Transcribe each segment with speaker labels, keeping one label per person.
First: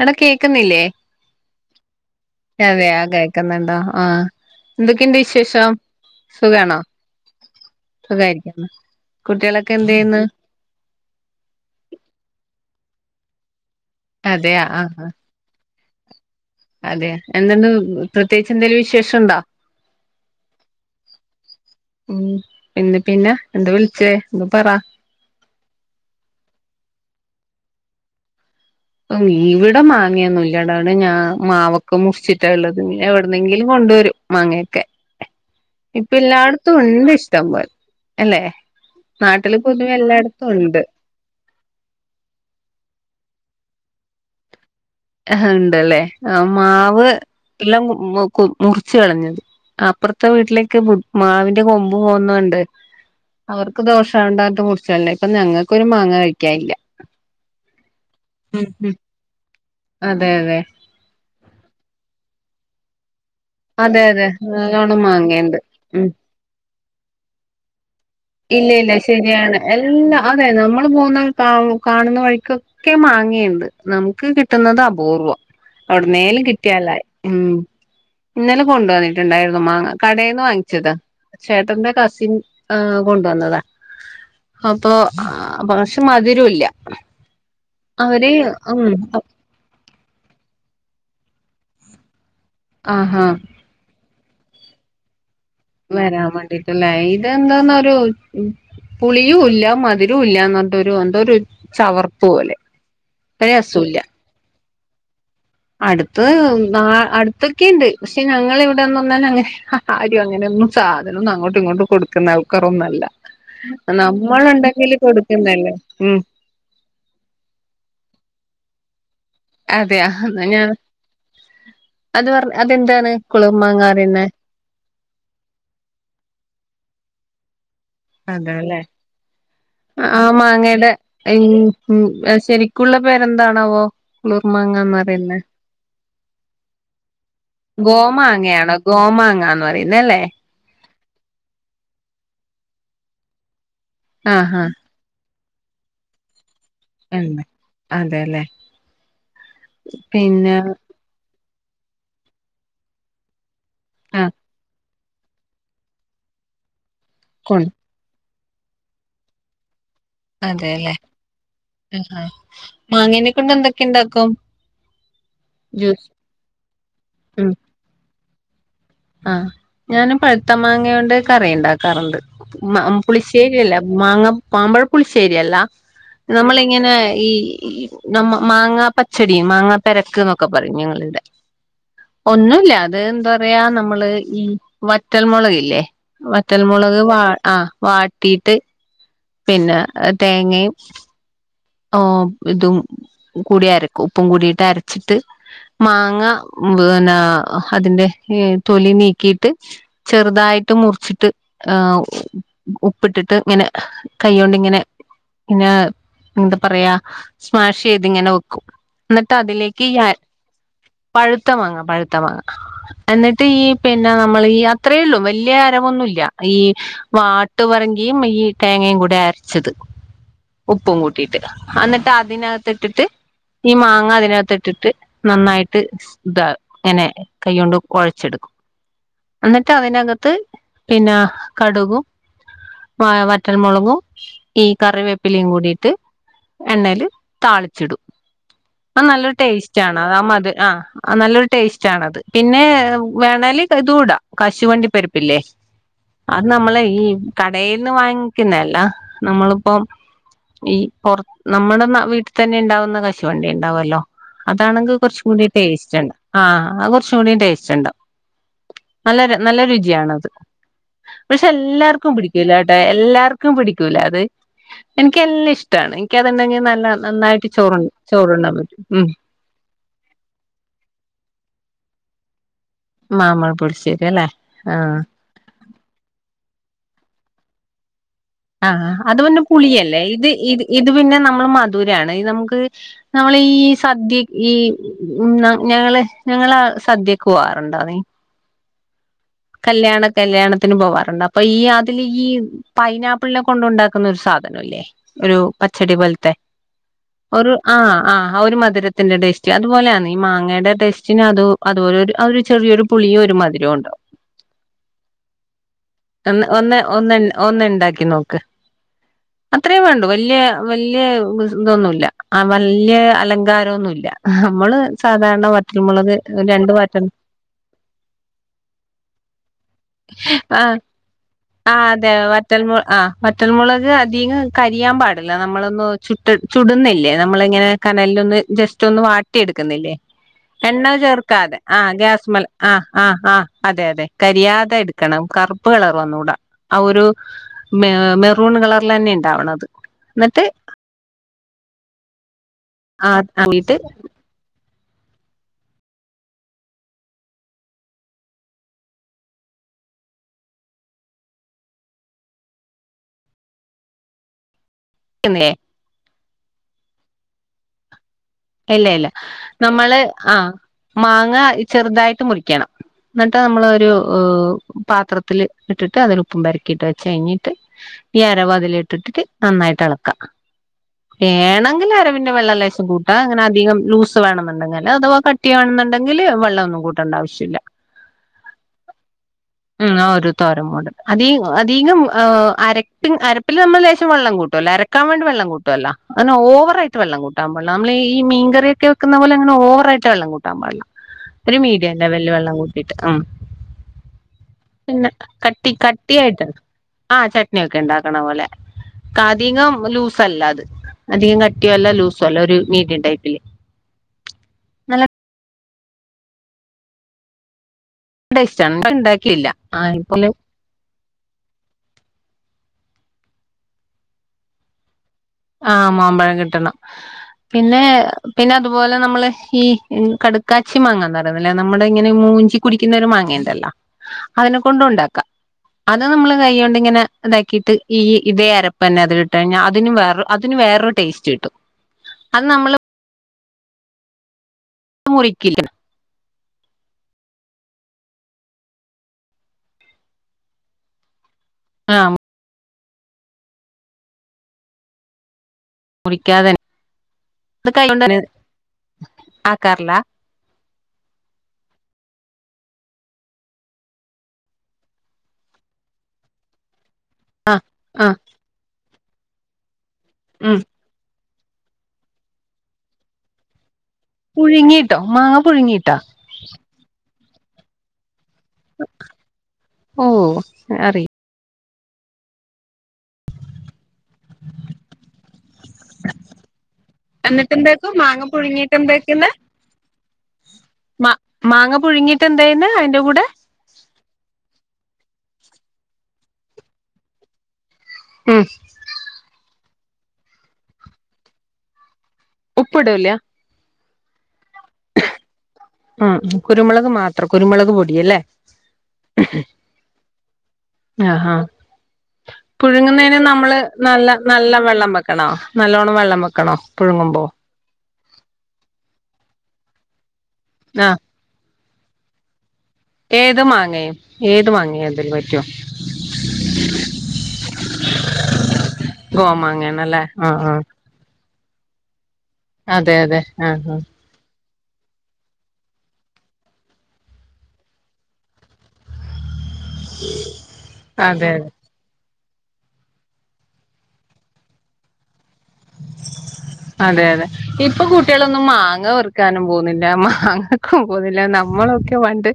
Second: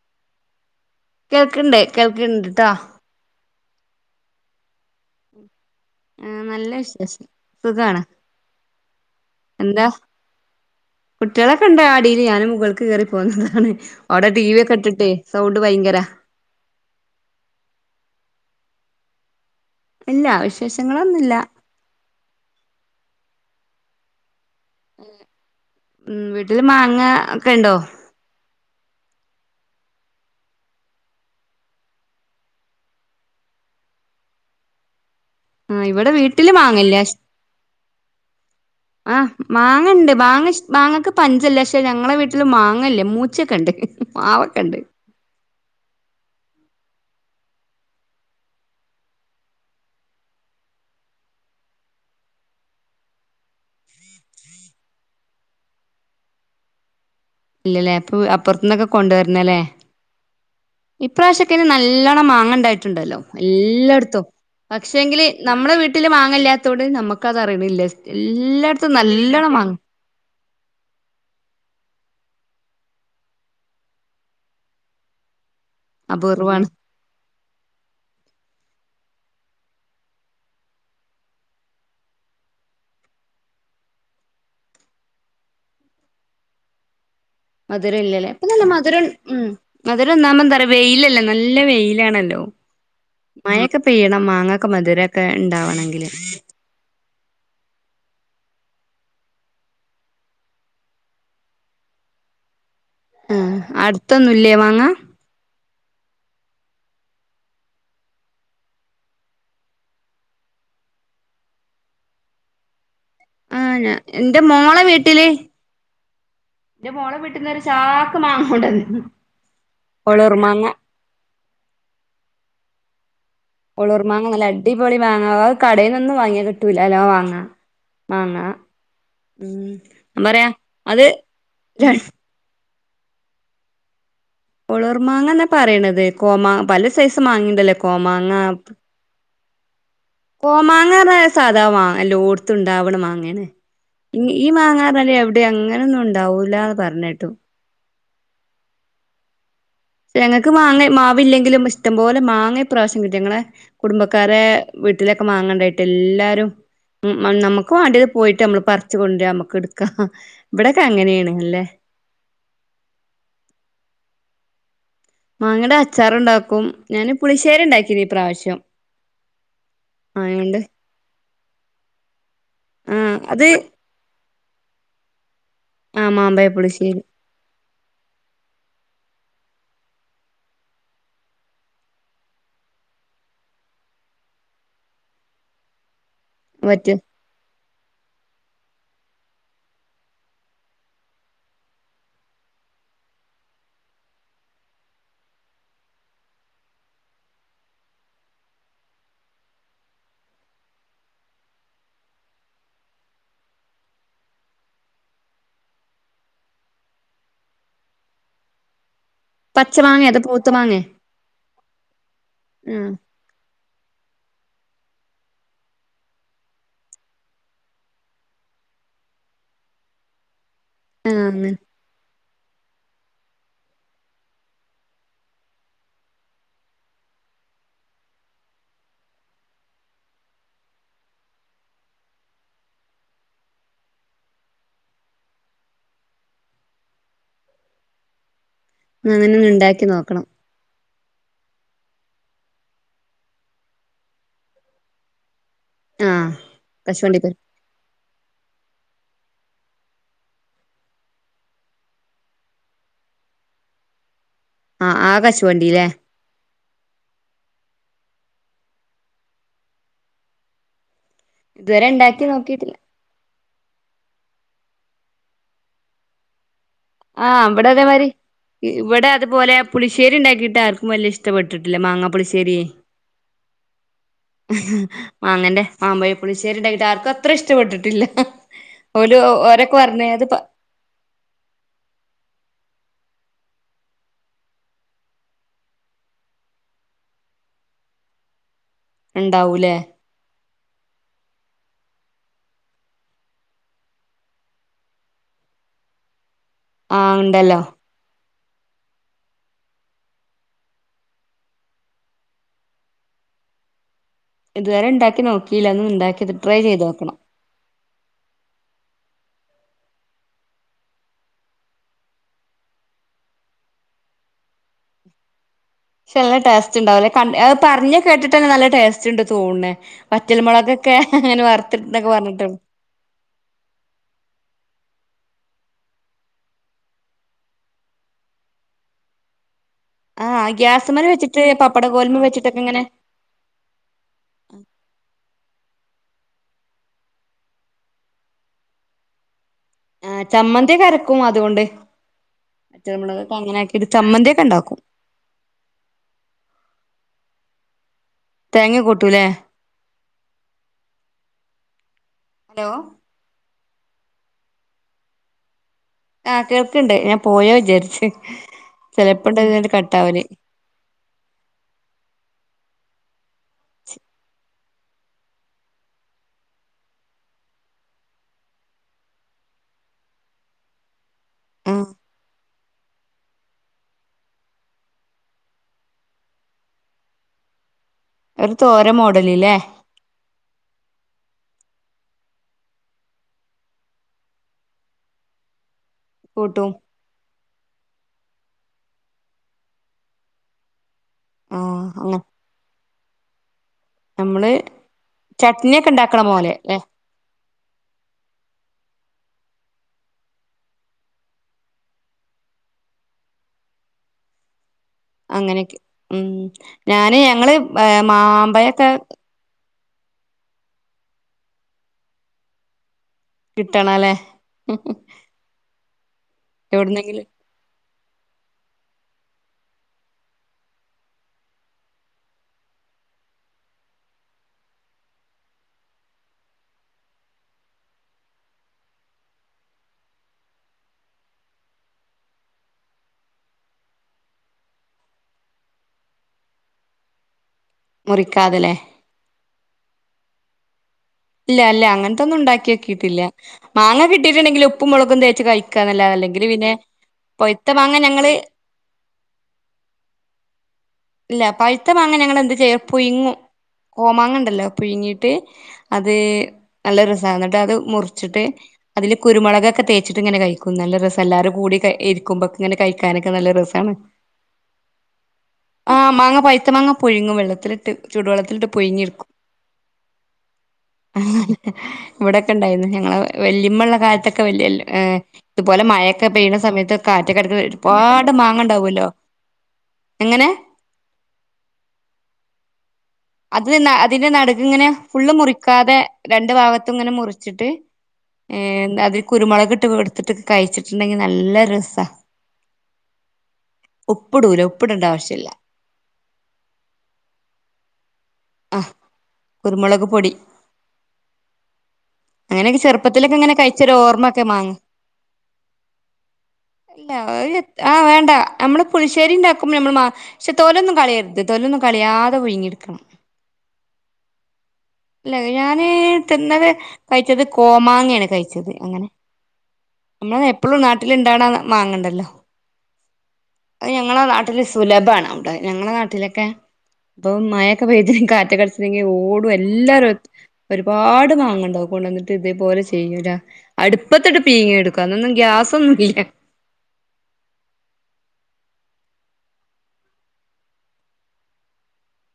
Speaker 1: എടാ കേക്കുന്നില്ലേ
Speaker 2: കേൾക്കണ്ട് കേൾക്കണ്ട് ട്ടോ
Speaker 1: ക്കുന്നുണ്ടോ ആഹ് എന്തൊക്കെണ്ട് വിശേഷം
Speaker 2: ആഹ് നല്ല
Speaker 1: സുഖാണോ
Speaker 2: വിശേഷം സുഖാണ്
Speaker 1: സുഖായിരിക്കുന്ന് കുട്ടികളൊക്കെ എന്ത് ചെയ്യുന്ന്
Speaker 2: കുട്ടികളെകൊണ്ട് അടിയിൽ ഞാനു മുകൾക്ക് കയറി പോന്നതാണ് അവിടെ ടി വി
Speaker 1: അതെയാ
Speaker 2: ഒക്കെ ഇട്ടിട്ടെ സൗണ്ട് ഭയങ്കര
Speaker 1: അതെ എന്തന്ന് പ്രത്യേകിച്ച് എന്തേലും വിശേഷണ്ടോ?
Speaker 2: ഇല്ല വിശേഷങ്ങളൊന്നുല്ല.
Speaker 1: ഉം പിന്നെ പിന്നെ എന്താ വിളിച്ചേ എന്തോ പറാ
Speaker 2: ഉം വീട്ടില് മാങ്ങ ഒക്കെ ഉണ്ടോ?
Speaker 1: ഇവിടെ മാങ്ങിയൊന്നുംല്ലാടാണ് ഞാൻ മാവൊക്കെ മുറിച്ചിട്ടാള്ളത് എവിടുന്നെങ്കിലും കൊണ്ടുവരും മാങ്ങയൊക്കെ
Speaker 2: ആഹ് ഇവിടെ
Speaker 1: ഇപ്പ
Speaker 2: വീട്ടില്
Speaker 1: എല്ലാടത്തും
Speaker 2: മാങ്ങല്ല
Speaker 1: ഉണ്ട് ഇഷ്ടം പോലെ. അല്ലെ
Speaker 2: ആഹ്
Speaker 1: നാട്ടില്
Speaker 2: മാങ്ങ
Speaker 1: പൊതുവെ
Speaker 2: ഇണ്ട്
Speaker 1: എല്ലാടത്തും
Speaker 2: മാങ്ങ ഇഷ്
Speaker 1: ഉണ്ട്.
Speaker 2: മാങ്ങക്ക് പഞ്ചല്ല പക്ഷെ ഞങ്ങളെ വീട്ടില് മാങ്ങല്ല മൂച്ചൊക്കെണ്ട് മാവൊക്കെണ്ട്.
Speaker 1: ആഹ് ഉണ്ടല്ലേ ആഹ് മാവ് എല്ലാം മുറിച്ച് കളഞ്ഞത് അപ്പറത്തെ വീട്ടിലേക്ക് മാവിന്റെ കൊമ്പ് പോകുന്നോണ്ട്. അവർക്ക് ദോഷാവണ്ടറഞ്ഞിട്ട് മുറിച്ചളഞ്ഞേ ഇപ്പൊ ഞങ്ങക്കൊരു മാങ്ങ കഴിക്കാൻ ഇല്ല.
Speaker 2: ഇല്ലല്ലേ അപ്പൊ അപ്പുറത്തന്നൊക്കെ
Speaker 1: ഉം
Speaker 2: കൊണ്ടുവരണല്ലേ
Speaker 1: അതെ അതെ
Speaker 2: ഇപ്രാവശ്യൊക്കെന് നല്ലോണ്ണം മാങ്ങണ്ടായിട്ടുണ്ടല്ലോ.
Speaker 1: അതെ
Speaker 2: എല്ലാടത്തും
Speaker 1: അതെ നല്ലോണം
Speaker 2: പക്ഷെങ്കില്
Speaker 1: മാങ്ങയുണ്ട്
Speaker 2: നമ്മുടെ വീട്ടില്
Speaker 1: ഉം
Speaker 2: മാങ്ങല്ലാത്തോണ്ട് നമ്മക്കത് അറിയണില്ലേ
Speaker 1: ഇല്ല ഇല്ല ശരിയാണ് എല്ലാം അതെ നമ്മള് പോകുന്ന കാ കാണുന്ന വഴിക്കൊ ക്കെ മാങ്ങിയുണ്ട് നമുക്ക് കിട്ടുന്നത് അപൂർവം എവിടുന്നേലും
Speaker 2: അപൂർവമാണ്
Speaker 1: കിട്ടിയാലായി ഉം ഇന്നലെ കൊണ്ട് വന്നിട്ടുണ്ടായിരുന്നു മാങ്ങ കടയിൽന്ന് വാങ്ങിച്ചതാ ചേട്ടന്റെ കസിൻ ആഹ് കൊണ്ടുവന്നതാ അപ്പൊ പക്ഷെ മധുരല്ല
Speaker 2: മധുരല്ലല്ലേ ഇപ്പൊ നല്ല മധുരം ഉം മധുരം ഒന്നാമതെന്താ അറിയോ വെയിലല്ലോ നല്ല വെയിലാണല്ലോ
Speaker 1: ആഹ് അഹ്
Speaker 2: ഒക്കെ പെയ്യണം മാങ്ങ ഒക്കെ മധുരൊക്കെ ഉണ്ടാവണ
Speaker 1: വരാൻ വേണ്ടിട്ടല്ലേ ഇതെന്താന്നറിയോ പുളിയും ഇല്ല മധുരവും ഇല്ലാന്നറഞ്ഞിട്ടൊരു എന്തോ ഒരു ചവർപ്പ് പോലെ. ഒരു
Speaker 2: ആഹ്
Speaker 1: രസവുമില്ല
Speaker 2: അടുത്തൊന്നുല്ലേ മാങ്ങ
Speaker 1: അടുത്ത് ന അടുത്തൊക്കെണ്ട് പക്ഷെ ഞങ്ങളെവിടെന്ന് പറന്നാൽ അങ്ങനെ ആരും അങ്ങനൊന്നും സാധനൊന്നും അങ്ങോട്ടും ഇങ്ങോട്ട് കൊടുക്കുന്ന ആൾക്കാരൊന്നല്ല.
Speaker 2: ആഹ് ഞാ എന്റെ
Speaker 1: നമ്മൾ
Speaker 2: മോളെ
Speaker 1: ഉണ്ടെങ്കില് കൊടുക്കുന്നല്ലേ ഉം
Speaker 2: ന്റെ മോളെ വിട്ടുന്നൊരു ചാക്ക് മാങ്ങ കൊണ്ടന്നീന്ന്.
Speaker 1: അതെയാ ഞാൻ അത് പറ അതെന്താണ് കുളിർമാങ്ങാ
Speaker 2: ഒളൂർ
Speaker 1: പറയുന്നെ
Speaker 2: മാങ്ങ നല്ല അടിപൊളി മാങ്ങ അത് കടയിന്നൊന്നും വാങ്ങിയാ കിട്ടൂലലോ മാങ്ങാ
Speaker 1: അതെല്ലേ
Speaker 2: ഞാൻ
Speaker 1: ആഹ്
Speaker 2: പറയാ
Speaker 1: മാങ്ങയുടെ
Speaker 2: അത്
Speaker 1: ശരി ക്കുള്ള പേരെന്താണാവോ കുളിർ മാങ്ങന്ന്
Speaker 2: ഒളിർ
Speaker 1: പറയുന്നെ
Speaker 2: മാങ്ങന്നാ പറയണത് കോമാ പല സൈസ് മാങ്ങിണ്ടല്ലേ കോമാങ്ങ
Speaker 1: ഗോമാങ്ങാന്ന് പറയുന്ന അല്ലേ
Speaker 2: കോമാങ്ങാറന്ന സാധാ മാങ്ങ എല്ലോട്ത്തുണ്ടാവണ മാങ്ങാണ് ഈ
Speaker 1: ആഹാ
Speaker 2: മാങ്ങാറഞ്ഞാല് എ വ്ടിം അങ്ങനൊന്നും ഉണ്ടാവൂല്ല.
Speaker 1: ഉം അതെല്ലെ
Speaker 2: ഞങ്ങൾക്ക് മാങ്ങ മാവില്ലെങ്കിലും ഇഷ്ടംപോലെ മാങ്ങ ഇപ്രാവശ്യം കിട്ടി ഞങ്ങളെ
Speaker 1: ആ
Speaker 2: കുടുംബക്കാരെ വീട്ടിലൊക്കെ മാങ്ങണ്ടായിട്ട് എല്ലാരും
Speaker 1: കൊണ്ട്
Speaker 2: നമ്മക്ക് വാണ്ടിത് പോയിട്ട് നമ്മള് പറിച്ച് കൊണ്ട്രാ നമ്മക്ക് എടു ഇവിടൊക്കെ
Speaker 1: അതെല്ലേ
Speaker 2: അങ്ങനെയാണ് അല്ലേ
Speaker 1: ആഹാ മാങ്ങനെ കൊണ്ട് എന്തൊക്കെണ്ടാക്കും
Speaker 2: മാങ്ങയോണ്ട് അച്ചാറുണ്ടാക്കും ഞാന് പുളിശേരി ഉണ്ടാക്കിന് ഇപ്രാവശ്യം.
Speaker 1: ആഹ് ഞാനും
Speaker 2: മാങ്ങ
Speaker 1: പഴുത്ത
Speaker 2: കൊണ്ട്
Speaker 1: മാങ്ങ കൊണ്ട് കറി ഇണ്ടാക്കാറുണ്ട്
Speaker 2: ആഹ് അത്
Speaker 1: പുളിശ്ശേരിയല്ല മാങ്ങ മാമ്പഴപ്പുളിശ്ശേരിയല്ല
Speaker 2: ആ മാമ്പഴ
Speaker 1: നമ്മളിങ്ങനെ
Speaker 2: പുളിശ്ശേരി
Speaker 1: ഈ- മാങ്ങാ പച്ചടി മാങ്ങാ പരക്ക് എന്നൊക്കെ പറയും ഞങ്ങളിവിടെ ഒന്നുയില്ല അത് എന്താ പറയാ ന - നമ്മള് ഈ വറ്റൽമുളക് ഇല്ലേ
Speaker 2: വറ്റ്
Speaker 1: വറ്റൽമുളക് വ ആ വാട്ടീട്ട്- പിന്നെ തേങ്ങയും ഓ ഇതും കൂടി അരക്കും ഉപ്പും കൂടിട്ട് അരച്ചിട്ട്- മാങ്ങ പിന്നെ അതിന്റെ തൊലി നീക്കിയിട്ട് ചെറുതായിട്ട് മുറിച്ചിട്ട് ആ ഉപ്പിട്ടിട്ട് ഇങ്ങനെ- കൈയൊണ്ട് ഇങ്ങനെ പിന്നെ- എന്താ പറയാ സ്മാഷ് ചെയ്തിങ്ങനെ വെക്കും എന്നിട്ട്
Speaker 2: പച്ച
Speaker 1: അതിലേക്ക് ഈ
Speaker 2: മാങ്ങേ അതോ പൂത്ത
Speaker 1: - പഴുത്തമാങ്ങ പഴുത്തമാങ്ങ
Speaker 2: ഉം
Speaker 1: എന്നിട്ട് ഈ പിന്നെ നമ്മള് ഈ അത്രേള്ളൂ വലിയ അരവൊന്നുമല്ല ഈ- വാട്ട് പറങ്കിയും ഈ തേങ്ങയും കൂടെ അരച്ചത് ഉപ്പും-
Speaker 2: ആ
Speaker 1: ക്
Speaker 2: അങ്ങനെ
Speaker 1: എന്നിട്ട് അതിനകത്ത് ഇട്ടിട്ട് ഈ മാങ്ങ അതിനകത്ത് ഇട്ടിട്ട് നന്നായിട്ട്- ഇത് ഇങ്ങനെ കൈകൊണ്ട് കൊഴ ച്ചെടുക്കും എന്നിട്ട് അതിനകത്ത് പിന്നെ കടുകും- വ വറ്റൽമുളകും ഈ കറിവേപ്പിലിയും കൂടിട്ട്- എണ്ണേല് താളിച്ചിടും അത്
Speaker 2: അങ്ങനെ
Speaker 1: നല്ലൊരു
Speaker 2: ഒന്ന്
Speaker 1: ടേസ്റ്റ്
Speaker 2: ഉണ്ടാക്കി
Speaker 1: ആണ്
Speaker 2: നോക്കണം
Speaker 1: അതാത് ആഹ- ആ നല്ലൊരു ടേസ്റ്റ് ആണത് പിന്നെ വേണാല് ഇതുയിടാം കശുവണ്ടി പരിപ്പില്ലേ-
Speaker 2: ആ
Speaker 1: അത് നമ്മളെ ഈ
Speaker 2: കശുവണ്ടി
Speaker 1: ക-
Speaker 2: പരിപ്പ്
Speaker 1: കടെന്ന് വാങ്ങിക്കുന്നല്ല നമ്മളിപ്പം ഈ- പൊറ നമ്മുടെ വീട്ടിൽ തന്നെ ഇണ്ടാവുന്ന കശുവണ്ടി ഇണ്ടാവല്ലോ
Speaker 2: ആ
Speaker 1: അതാണെങ്കിൽ
Speaker 2: ആ
Speaker 1: കൊറച്ചും കൂടി
Speaker 2: കശുവണ്ടില്ലേ
Speaker 1: ടേസ്റ്റ്ണ്ട് ആഹ് അത് കൊറച്ചുംകൂടി ടേസ്റ്റ് ഇണ്ട് നല്ല നല്ല രുചിയാണത് പക്ഷെ
Speaker 2: ഇതുവരെ
Speaker 1: എല്ലാർക്കും
Speaker 2: ഉണ്ടാക്കി
Speaker 1: പിടിക്കൂല
Speaker 2: നോക്കിട്ടില്ല
Speaker 1: കേട്ടോ - എല്ലാവർക്കും പിടിക്കൂല അത് എനിക്ക് എല്ലാം ഇഷ്ടമാണ് എനിക്കത് ഇണ്ടെങ്കി നല്ല-
Speaker 2: ആഹ്
Speaker 1: നന്നായിട്ട്
Speaker 2: ഇവിടെ
Speaker 1: ചോറ്
Speaker 2: അതേമാരി
Speaker 1: ചോറുണ്ണാൻ പറ്റും ഉം
Speaker 2: ഇവിടെ അതുപോലെ- പുളിശേരി ഇണ്ടാക്കിട്ട് ആർക്കും വലിയ ഇഷ്ടപ്പെട്ടിട്ടില്ല മാങ്ങാപുശ്ശേരിയെ
Speaker 1: മാമ്പഴപുളിശ്ശേരി അല്ലേ ആഹ്
Speaker 2: ആ അങ്ങനെ മാമ്പയപുളിശ്ശേരി ഉണ്ടായിിട്ട് ആർക്കും അത്ര ഇഷ്ടപ്പെട്ടിട്ടില്ല
Speaker 1: ആഹ്
Speaker 2: ഓല്
Speaker 1: അത് പിന്നെ
Speaker 2: ഓരൊക്കെ
Speaker 1: പുളിയല്ലേ
Speaker 2: പറഞ്ഞ് അത്
Speaker 1: ഇത് ഇത് ഇത് പിന്നെ നമ്മള് മധുരാണ് ഇത് നമുക്ക്- നമ്മള് ഈ സദ്യ ഈ- ഉം ഞങ്ങള് ഞങ്ങള് സദ്യക്ക് പോവാറുണ്ടോ നീ-
Speaker 2: ഉണ്ടാവൂലേ
Speaker 1: കല്യാണ- കല്യാണത്തിന് പോവാറുണ്ട് അപ്പൊ ഈ അതില് ഈ പൈനാപ്പിളിനെ കൊണ്ട് ഒണ്ടാക്കുന്ന ഒരു സാധയില്ലേ ഒരു പച്ചടി പോലത്തെ
Speaker 2: ആ
Speaker 1: ഒരു
Speaker 2: ഉണ്ടല്ലോ
Speaker 1: ആഹ് ആഹ് ആ ഒരു മധുരത്തിന്റെ ടേസ്റ്റ് അതുപോലെയാണ് ഈ മാങ്ങയുടെ ടേസ്റ്റിന് അത് അതുപോലെ ഒരു അതുപോലെ ചെറിയൊരു- പുളിയും ഒരു മധുരവും ഉണ്ടാവും
Speaker 2: ഇതുവരെ ഇണ്ടാക്കി നോക്കിയില്ല ഇനി ഇണ്ടാക്കി-
Speaker 1: ഒന്ന് ഒന്ന് ഒന്ന് ഒന്ന് ഇണ്ടാക്കി നോക്ക് അത്രയും വേണ്ടു വല്യ വല്യ ഇതൊന്നുമില്ല ആ വല്യ അലങ്കാരമൊന്നുമില്ല നമ്മള് സാധാരണ- വറ്റൽമുളക്
Speaker 2: പക്ഷെ നല്ല
Speaker 1: രണ്ട്
Speaker 2: ടേസ്റ്റ്
Speaker 1: വറ്റൽ
Speaker 2: ഉണ്ടാവില്ലേ ക അത് പറഞ്ഞ് കേട്ടിട്ടു നല്ല ടേസ്റ്റ് ഉണ്ട് തോന്നണേ വറ്റല്
Speaker 1: ആ
Speaker 2: മുളകൊക്കെ അങ്ങനെ വറുത്തിട്ട എന്നൊക്കെ പറഞ്ഞിട്ടണ്ട്
Speaker 1: ആഹ് വറ്റൽമുളക് അധികം കരിയാൻ പാടില്ല നമ്മളൊന്നും ചു ചുടുന്നില്ലേ നമ്മള ഇങ്ങനെ കനലിലൊന്ന് ജസ്റ്റ് ഒന്ന് വാട്ടിയ എടുക്കുന്നില്ലേ
Speaker 2: ആ
Speaker 1: എണ്ണ
Speaker 2: ഗ്യാസ്മല് വെച്ചിട്ട്
Speaker 1: ചേർക്കാതെ
Speaker 2: പപ്പട
Speaker 1: ആഹ്
Speaker 2: കോലുമ
Speaker 1: ഗ്യാസ് മല
Speaker 2: വെച്ചിട്ടൊക്കെ
Speaker 1: ആ്
Speaker 2: ഇങ്ങനെ
Speaker 1: ആ ആഹ് അതെ അതെ കരിയാതെ എടുക്കണം കറുപ്പ് കളർ വന്നൂടാ ആ ഒരു മ മെറൂൺ കളറിൽ തന്നെ ഉണ്ടാവണത്.
Speaker 2: ആ ചമ്മന്തിക്കെ അരക്കും അതുകൊണ്ട്
Speaker 1: ആ
Speaker 2: പച്ചമുളക് അങ്ങനെ ആക്കിട്ട്
Speaker 1: ഇല്ല
Speaker 2: ചമ്മന്തിയൊക്കെ ഉണ്ടാക്കും. തേങ്ങ കൂട്ടൂ അല്ലേ. ഹലോ
Speaker 1: കേൾക്കുന്നില്ലേ?
Speaker 2: ആഹ് കേൾക്കണ്ടേ ഞാൻ പോയോ വിചാരിച്ചു.
Speaker 1: ഇല്ല ഇല്ല നമ്മള് ആ മാങ്ങ ചെറുതായിട്ട് മുറിക്കണം. എന്നിട്ട് നമ്മളൊരു പാത്രത്തിൽ ഇട്ടിട്ട് അതിന് ഉപ്പും പരക്കിയിട്ട് വെച്ച് കഴിഞ്ഞിട്ട് ഈ അരവ അതില് ഇട്ടിട്ടിട്ട് നന്നായിട്ട് എളക്കാം
Speaker 2: ആ
Speaker 1: വേണമെങ്കിൽ അരവിന്റെ വെള്ള ലേശം കൂട്ട അങ്ങനെ അധികം ലൂസ് വേണമുണ്ടെങ്കിൽ അഥവാകട്ടി വണെന്നുണ്ടെങ്കില് വെള്ളൊന്നും കൂട്ടേണ്ട ആവശ്യല്ല [inaudible]
Speaker 2: ഒരു തോര മോടല്‌ല്ലേ
Speaker 1: ഉം ഒരു തോരൻ മൂഡ്. അധീ അധികം ഏഹ് അരപ്പിൻ അരപ്പില് നമ്മള് ലേശം വെള്ളം കൂട്ടൂല്ലേ അര വേണ്ടി വെള്ളം കൂട്ടുവല്ലോ അങ്ങനെ
Speaker 2: കൂട്ടും
Speaker 1: ഓവറായി ആയിട്ട വെള്ളം കൂട്ടാൻ പാ നമ്മള് ഈ മീൻ കറിയൊക്കെക്കുന്ന പോലെങ്ങന ഓവറായിട്ട് വെള്ളം കൂട്ടൻ പാടില
Speaker 2: ആ
Speaker 1: ഒരു മീഡിയം
Speaker 2: അങ്ങനെ
Speaker 1: ലവലിൽ വെള്ളം കൂട്ടിട്ട് ഉം
Speaker 2: നമ്മള്
Speaker 1: പിന്നെ കട്ടി
Speaker 2: ചട്നിയൊക്കെ ഉണ്ടാക്കണ
Speaker 1: കട്ടിയായിട്ട്
Speaker 2: പോലെ ല്ലെ
Speaker 1: ആ ചട്ട്നിയൊക്കെ ഉണ്ടാക്കണ പോലെ അധികം ലൂസല്ല അത് അധികം കട്ടിയ അല്ല ലൂസോല്ല ഒരു മീഡിയം ടൈപ്പില് നല്ല
Speaker 2: അങ്ങനെയൊക്കെ ഉ ഞാന് ഞങ്ങള് മാമ്പഴക്കെ
Speaker 1: ഇല്ല ആ ഇപ്പോലെ
Speaker 2: കിട്ടണല്ലേ?
Speaker 1: ആഹ് മാമ്പഴം കിട്ടണം
Speaker 2: എവിടുന്നെങ്കിലും
Speaker 1: പിന്നെ പിന്നെ അതുപോലെ നമ്മള് ഈ കടുക്കാച്ചി മാങ്ങന്ന് പറയുന്നല്ലേ നമ്മുടെ ഇങ്ങനെ മൂഞ്ചി കുടിക്കുന്നൊരു മാങ്ങണ്ടല്ല അതിനെ കൊണ്ട ഉണ്ടാക്കാം അത് നമ്മള് കൈകൊണ്ട്ങ്ങനെ ഇതാക്കിയിട്ട് ഈ ഇതേ അരപ്പ തന്നെ അത് കിട്ട കഴിഞ്ഞാൽ അതിന് വേറെ അതിന് വേറൊരു ടേസ്റ്റ് കിട്ടും അത് നമ്മൾ മുറിക്കില്ല
Speaker 2: മുറിക്കാതല്ലേ? ഇല്ല അല്ല
Speaker 1: ആ
Speaker 2: അങ്ങനത്തെന്നും ഉണ്ടാക്കി ആക്കിയിട്ടില്ല മാങ്ങ കിട്ടിട്ടുണ്ടെങ്കിൽ ഉപ്പും മുളക്കും തേച്ച് കഴിക - - ക്കന്നല്ല അല്ലെങ്കിൽ
Speaker 1: മുറിക്കാതെ
Speaker 2: പിന്നെ
Speaker 1: അത്
Speaker 2: പൊഴുത്ത
Speaker 1: കൈ
Speaker 2: മാങ്ങ
Speaker 1: കൊണ്ട്
Speaker 2: ഞങ്ങള്
Speaker 1: ആക്കാറില്ല
Speaker 2: ഇല്ല പഴുത്ത മാങ്ങന ഞങ്ങൾ എന്ത് ചെയ്യും പുയ്ങ്ങും കോമാങ്ങ ഉണ്ടല്ലോ പുഴുങ്ങീട്ട് അതെ നല്ല രസ എന്നിട്ട് അത്
Speaker 1: ആഹ്
Speaker 2: മുറിച്ചിട്ട് അതില് കുരുമുളക്ക്കെ തേച്ച കച്ചിട്ട് ഇങ്ങനെ
Speaker 1: ഉം
Speaker 2: കഴിക്കും നല്ല രസം എല്ലാരും കൂടി ഇരിക്ക്പൊക്കെ ഇങ്ങെ കഴിക്കാനക്കെ നല്ല രസമണ്.
Speaker 1: പുഴുങ്ങിട്ടോ മാങ്ങ
Speaker 2: ആ
Speaker 1: പുഴുങ്ങിട്ടാ
Speaker 2: മാങ്ങ പൈത്ത മാങ്ങ പുഴുങ്ങു വെള്ളത്തിലിട്ട് ചൂടുവെള്ളത്തിലിട്ട് പുയ്ങ്ങിട്ക്കും
Speaker 1: ഓ അയ്അറീല
Speaker 2: ഇവിടെൊക്കെ ഇണ്ടായിരുന്നു ഞങ്ങള് വല്യമ്മ ഉള്ള കാലത്തൊക്കെ വല്യഹേ ഇതുപോലെ മഴയൊക്കെ പെയ്യണ സമയത്ത് കാറ്റൊക്കെടക്ക
Speaker 1: എന്നിട്ടെന്താക്കും
Speaker 2: ഒരുപാട് മാങ്ങ
Speaker 1: പുഴുങ്ങിയിട്ട്
Speaker 2: ഉണ്ടാവുല്ലോ? എങ്ങനെ
Speaker 1: മാ മാങ്ങ പുഴുങ്ങിട്ട് എന്താചെയ്ന്ന് അതിന്റെ കൂടെ
Speaker 2: അത് അതിന്റെ നടുക് ഇങ്ങനെ ഫുള്ള് മുറിക്കാതെ രണ്ട് ഭാഗത്തും ഇങ്ങനെ മുറിച്ചിട്ട്
Speaker 1: ഉം
Speaker 2: ഏ അതിൽ കുരുമുളക് ഇട്ട് എടുത്തിട്ട കഴിച്ചിട്ടുണ്ടെങ്കി നല്ല രസാ
Speaker 1: ഉപ്പിടില്ല
Speaker 2: ഉപ്പിടൂല ഉപ്പിടേണ്ട ആവശ്യല്ല
Speaker 1: ഉം കുരുമുളക് മാത്രം കുരുമുളക് പൊടിയല്ലേ
Speaker 2: ആഹ് കുരുമുളക് പൊടി
Speaker 1: ആഹ് ആഹ്
Speaker 2: അങ്ങനെയൊക്കെ
Speaker 1: പുഴുങ്ങുന്നതിന്
Speaker 2: ചെറുപ്പത്തിലൊക്കെ ഇങ്ങനെ
Speaker 1: നമ്മള്
Speaker 2: കഴിച്ചൊരു
Speaker 1: നല്ല
Speaker 2: ഓർമ്മൊക്കെ
Speaker 1: നല്ല
Speaker 2: മാങ്ങ
Speaker 1: വെള്ളം വെക്കണോ നല്ലോണം വെള്ളം വെക്കണോ
Speaker 2: അല്ല
Speaker 1: പുഴുങ്ങുമ്പോ
Speaker 2: ആ വേണ്ട നമ്മള് പുളിശ്ശേരി ഉണ്ടാക്കുമ്പോ നമ്മൾ മാ പക്ഷെ തോലൊന്നും
Speaker 1: ആഹ്
Speaker 2: കളയരുത് തോലൊന്നും കളയാതെ പുഴുങ്ങിയെടുക്കണം
Speaker 1: ഏത് മാങ്ങേ ഏത് മാങ്ങേ അത്
Speaker 2: അല്ല ഞാന് തിന്നത് കഴിച്ചത് കോമാങ്ങയാണ് കഴിച്ചത് അങ്ങനെ
Speaker 1: എന്നല്ലേ ആ ആഹ്
Speaker 2: വീട്ടില്ണ്ടാവ്ണ മാങ്ങണ്ടല്ലോ
Speaker 1: അതെ അതെ ആഹ് ആഹ്
Speaker 2: അത് ഞങ്ങളെ നാട്ടില് സുലഭാണ് അവിടെ ഞങ്ങളെ നാട്ടിലൊക്കെ ഇപ്പൊ മഴൊക്കെ പെയ്ത് കാറ്റൊക്കെ അടിച്ചിട്ടിണ്ടെങ്കി ഓടും എല്ലാവരും
Speaker 1: അതെ
Speaker 2: ഒരുപാട്
Speaker 1: അതെ
Speaker 2: മാങ്ങണ്ടാവും കൊണ്ടന്നിട്ട് ഇതേപോലെ ചെയ്യൂല്ല അടുപ്പത്തിട്ട് പീങ്ങി എടുക്കും അന്നൊന്നും ഗ്യാസൊന്നുല്ല
Speaker 1: അതെ അതെ ഇപ്പൊ കുട്ടികളൊന്നും മാങ്ങ പെറുക്കാനും പോവുന്നില്ല മാങ്ങ പോവുന്നില്ല നമ്മളൊക്കെ പണ്ട്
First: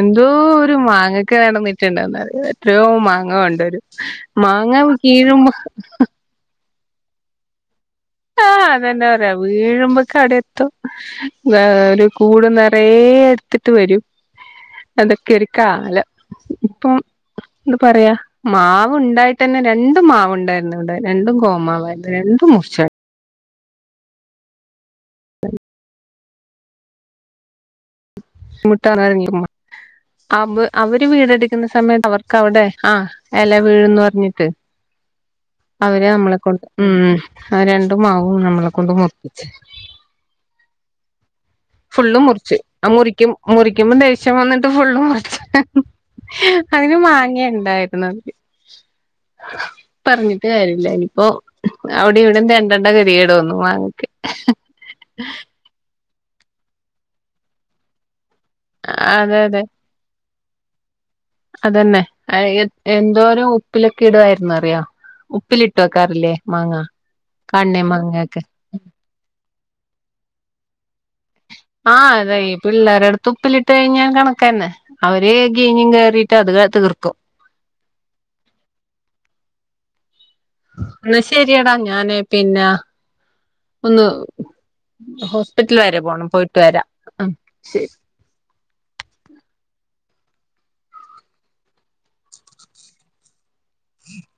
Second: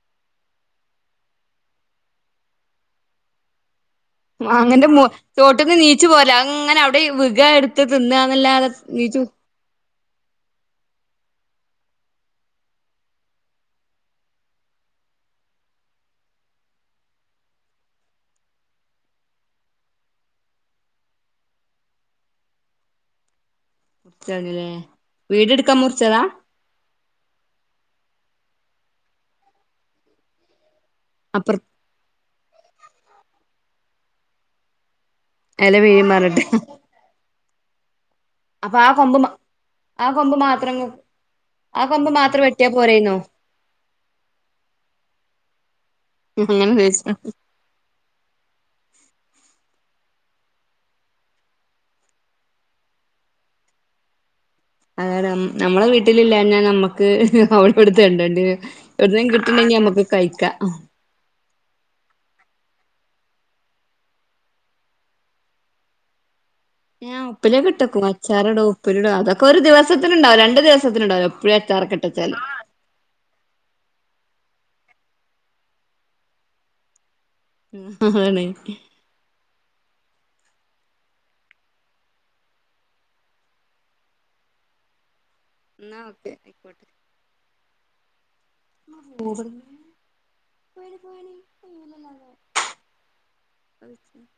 Speaker 1: എന്തോരം മാങ്ങക്ക് നടന്നിട്ടുണ്ടെന്ന് അറിയോ എത്രയോ മാങ്ങ കൊണ്ടരും
Speaker 2: മാങ്ങന്റെ തോട്ടുന്ന് നീച്ചു പോര്ല അങ്ങനെ അവിടെ വികാ എടുക്കാ ഇട്ട് തിന്നാന്നല്ലാതെ നീച്ചു
Speaker 1: വീഴുമ്പോയേക്ക് അവിടെ എത്തും ഒരു കൂട് നിറയെ എടുത്തിട്ട് വരും അതൊക്കൊരു കാലം ഇപ്പം എന്താ പറയാ മാവ് ഇണ്ടായിട്ടന്നെ രണ്ടു മാവുണ്ടായിരുന്നു ഇവിടെ രണ്ടും കോമാവായിരുന്നു രണ്ടും മുറിച്ചായിരുന്നു
Speaker 2: മുറിച്ച് കളഞ്ഞല്ലേ വീടെടുക്കാൻ മുറിച്ചതാ
Speaker 1: ബുദ്ധിമുട്ടാന്ന് പറഞ്ഞിരുന്നു അവര്
Speaker 2: അപ്പുറ
Speaker 1: വീടെടുക്കുന്ന സമയത്ത് അവർ അവിടെ ആ ഇല വീഴുംന്ന് പറഞ്ഞിട്ട്
Speaker 2: എല
Speaker 1: അവര്
Speaker 2: വീഴും
Speaker 1: നമ്മളെ
Speaker 2: പറഞ്ഞിട്ട്
Speaker 1: കൊണ്ട് ഉം രണ്ടു മാവും നമ്മളെ
Speaker 2: അപ്പൊ ആ
Speaker 1: കൊണ്ട്
Speaker 2: കൊമ്പ്
Speaker 1: മുറിപ്പിച്ച്
Speaker 2: ആ കൊമ്പ് മാത്രം ആ കൊമ്പ്
Speaker 1: ഫുള്ള്
Speaker 2: മാത്രം
Speaker 1: മുറിച്ച്
Speaker 2: വെട്ടിയാ
Speaker 1: ആ
Speaker 2: പോരായിന്നോ
Speaker 1: മുറിക്കും മുറിക്കുമ്പോ ദേഷ്യം വന്നിട്ട് ഫുള്ള് മുറിച്ച്
Speaker 2: അങ്ങനെ
Speaker 1: അതിന്
Speaker 2: ചോദിച്ചു
Speaker 1: മാങ്ങി ഇണ്ടായിരുന്നു അതില് പറഞ്ഞിട്ട് കാര്യല്ല ഇനിയിപ്പോ അവിടെയും ഇവിടെയും തെണ്ടെണ്ട ഗതികേട് വന്നു മാങ്ങക്ക്
Speaker 2: അതെ നമ്മളെ വീട്ടിലില്ലാഞ്ഞാ നമ്മുക്ക് അവടേം ഇവടേം തെണ്ടേണ്ടി വരും എവിടെന്നേലും
Speaker 1: അതെ അതെ
Speaker 2: കിട്ടുന്നുണ്ടെങ്കി നമ്മുക്ക് കഴിക്കാം
Speaker 1: അതന്നെ എന്തോരം ഉപ്പിലൊക്കെ ഇടുവായിരുന്നൂ അറിയോ ഉപ്പിലിട്ടു വെക്കാറില്ലേ മാങ്ങ
Speaker 2: ഞാ ഉപ്പിലോക്കെ
Speaker 1: കണ്ണി
Speaker 2: ഇട്ടെക്കും
Speaker 1: മാങ്ങയൊക്കെ
Speaker 2: അച്ചാറിടും ഉപ്പിലിടും അതൊക്കെ ഒരു ദിവസത്തിനുണ്ടാവും രണ്ട് ദിവസത്തിണ്ടാവും
Speaker 1: ആ അതെ പിള്ളേരെടുത്ത് ഉപ്പിലിട്ട് കഴിഞ്ഞാ കണക്കന്നെ അവര് കീഞ്ഞും കേറിട്ടും അത് തീർക്കും
Speaker 2: ആണ്
Speaker 1: എന്നാ ശരിയെടാ ഞാന് പിന്നെ ഒന്ന് ഹോസ്പിറ്റലിൽ
Speaker 2: എന്നാ
Speaker 1: വരെ പോണം
Speaker 2: ഓക്കെ
Speaker 1: പോയിട്ട് വരാം ശരി
Speaker 2: പോ ഇബട്ന്ന് പോ [unintelligible]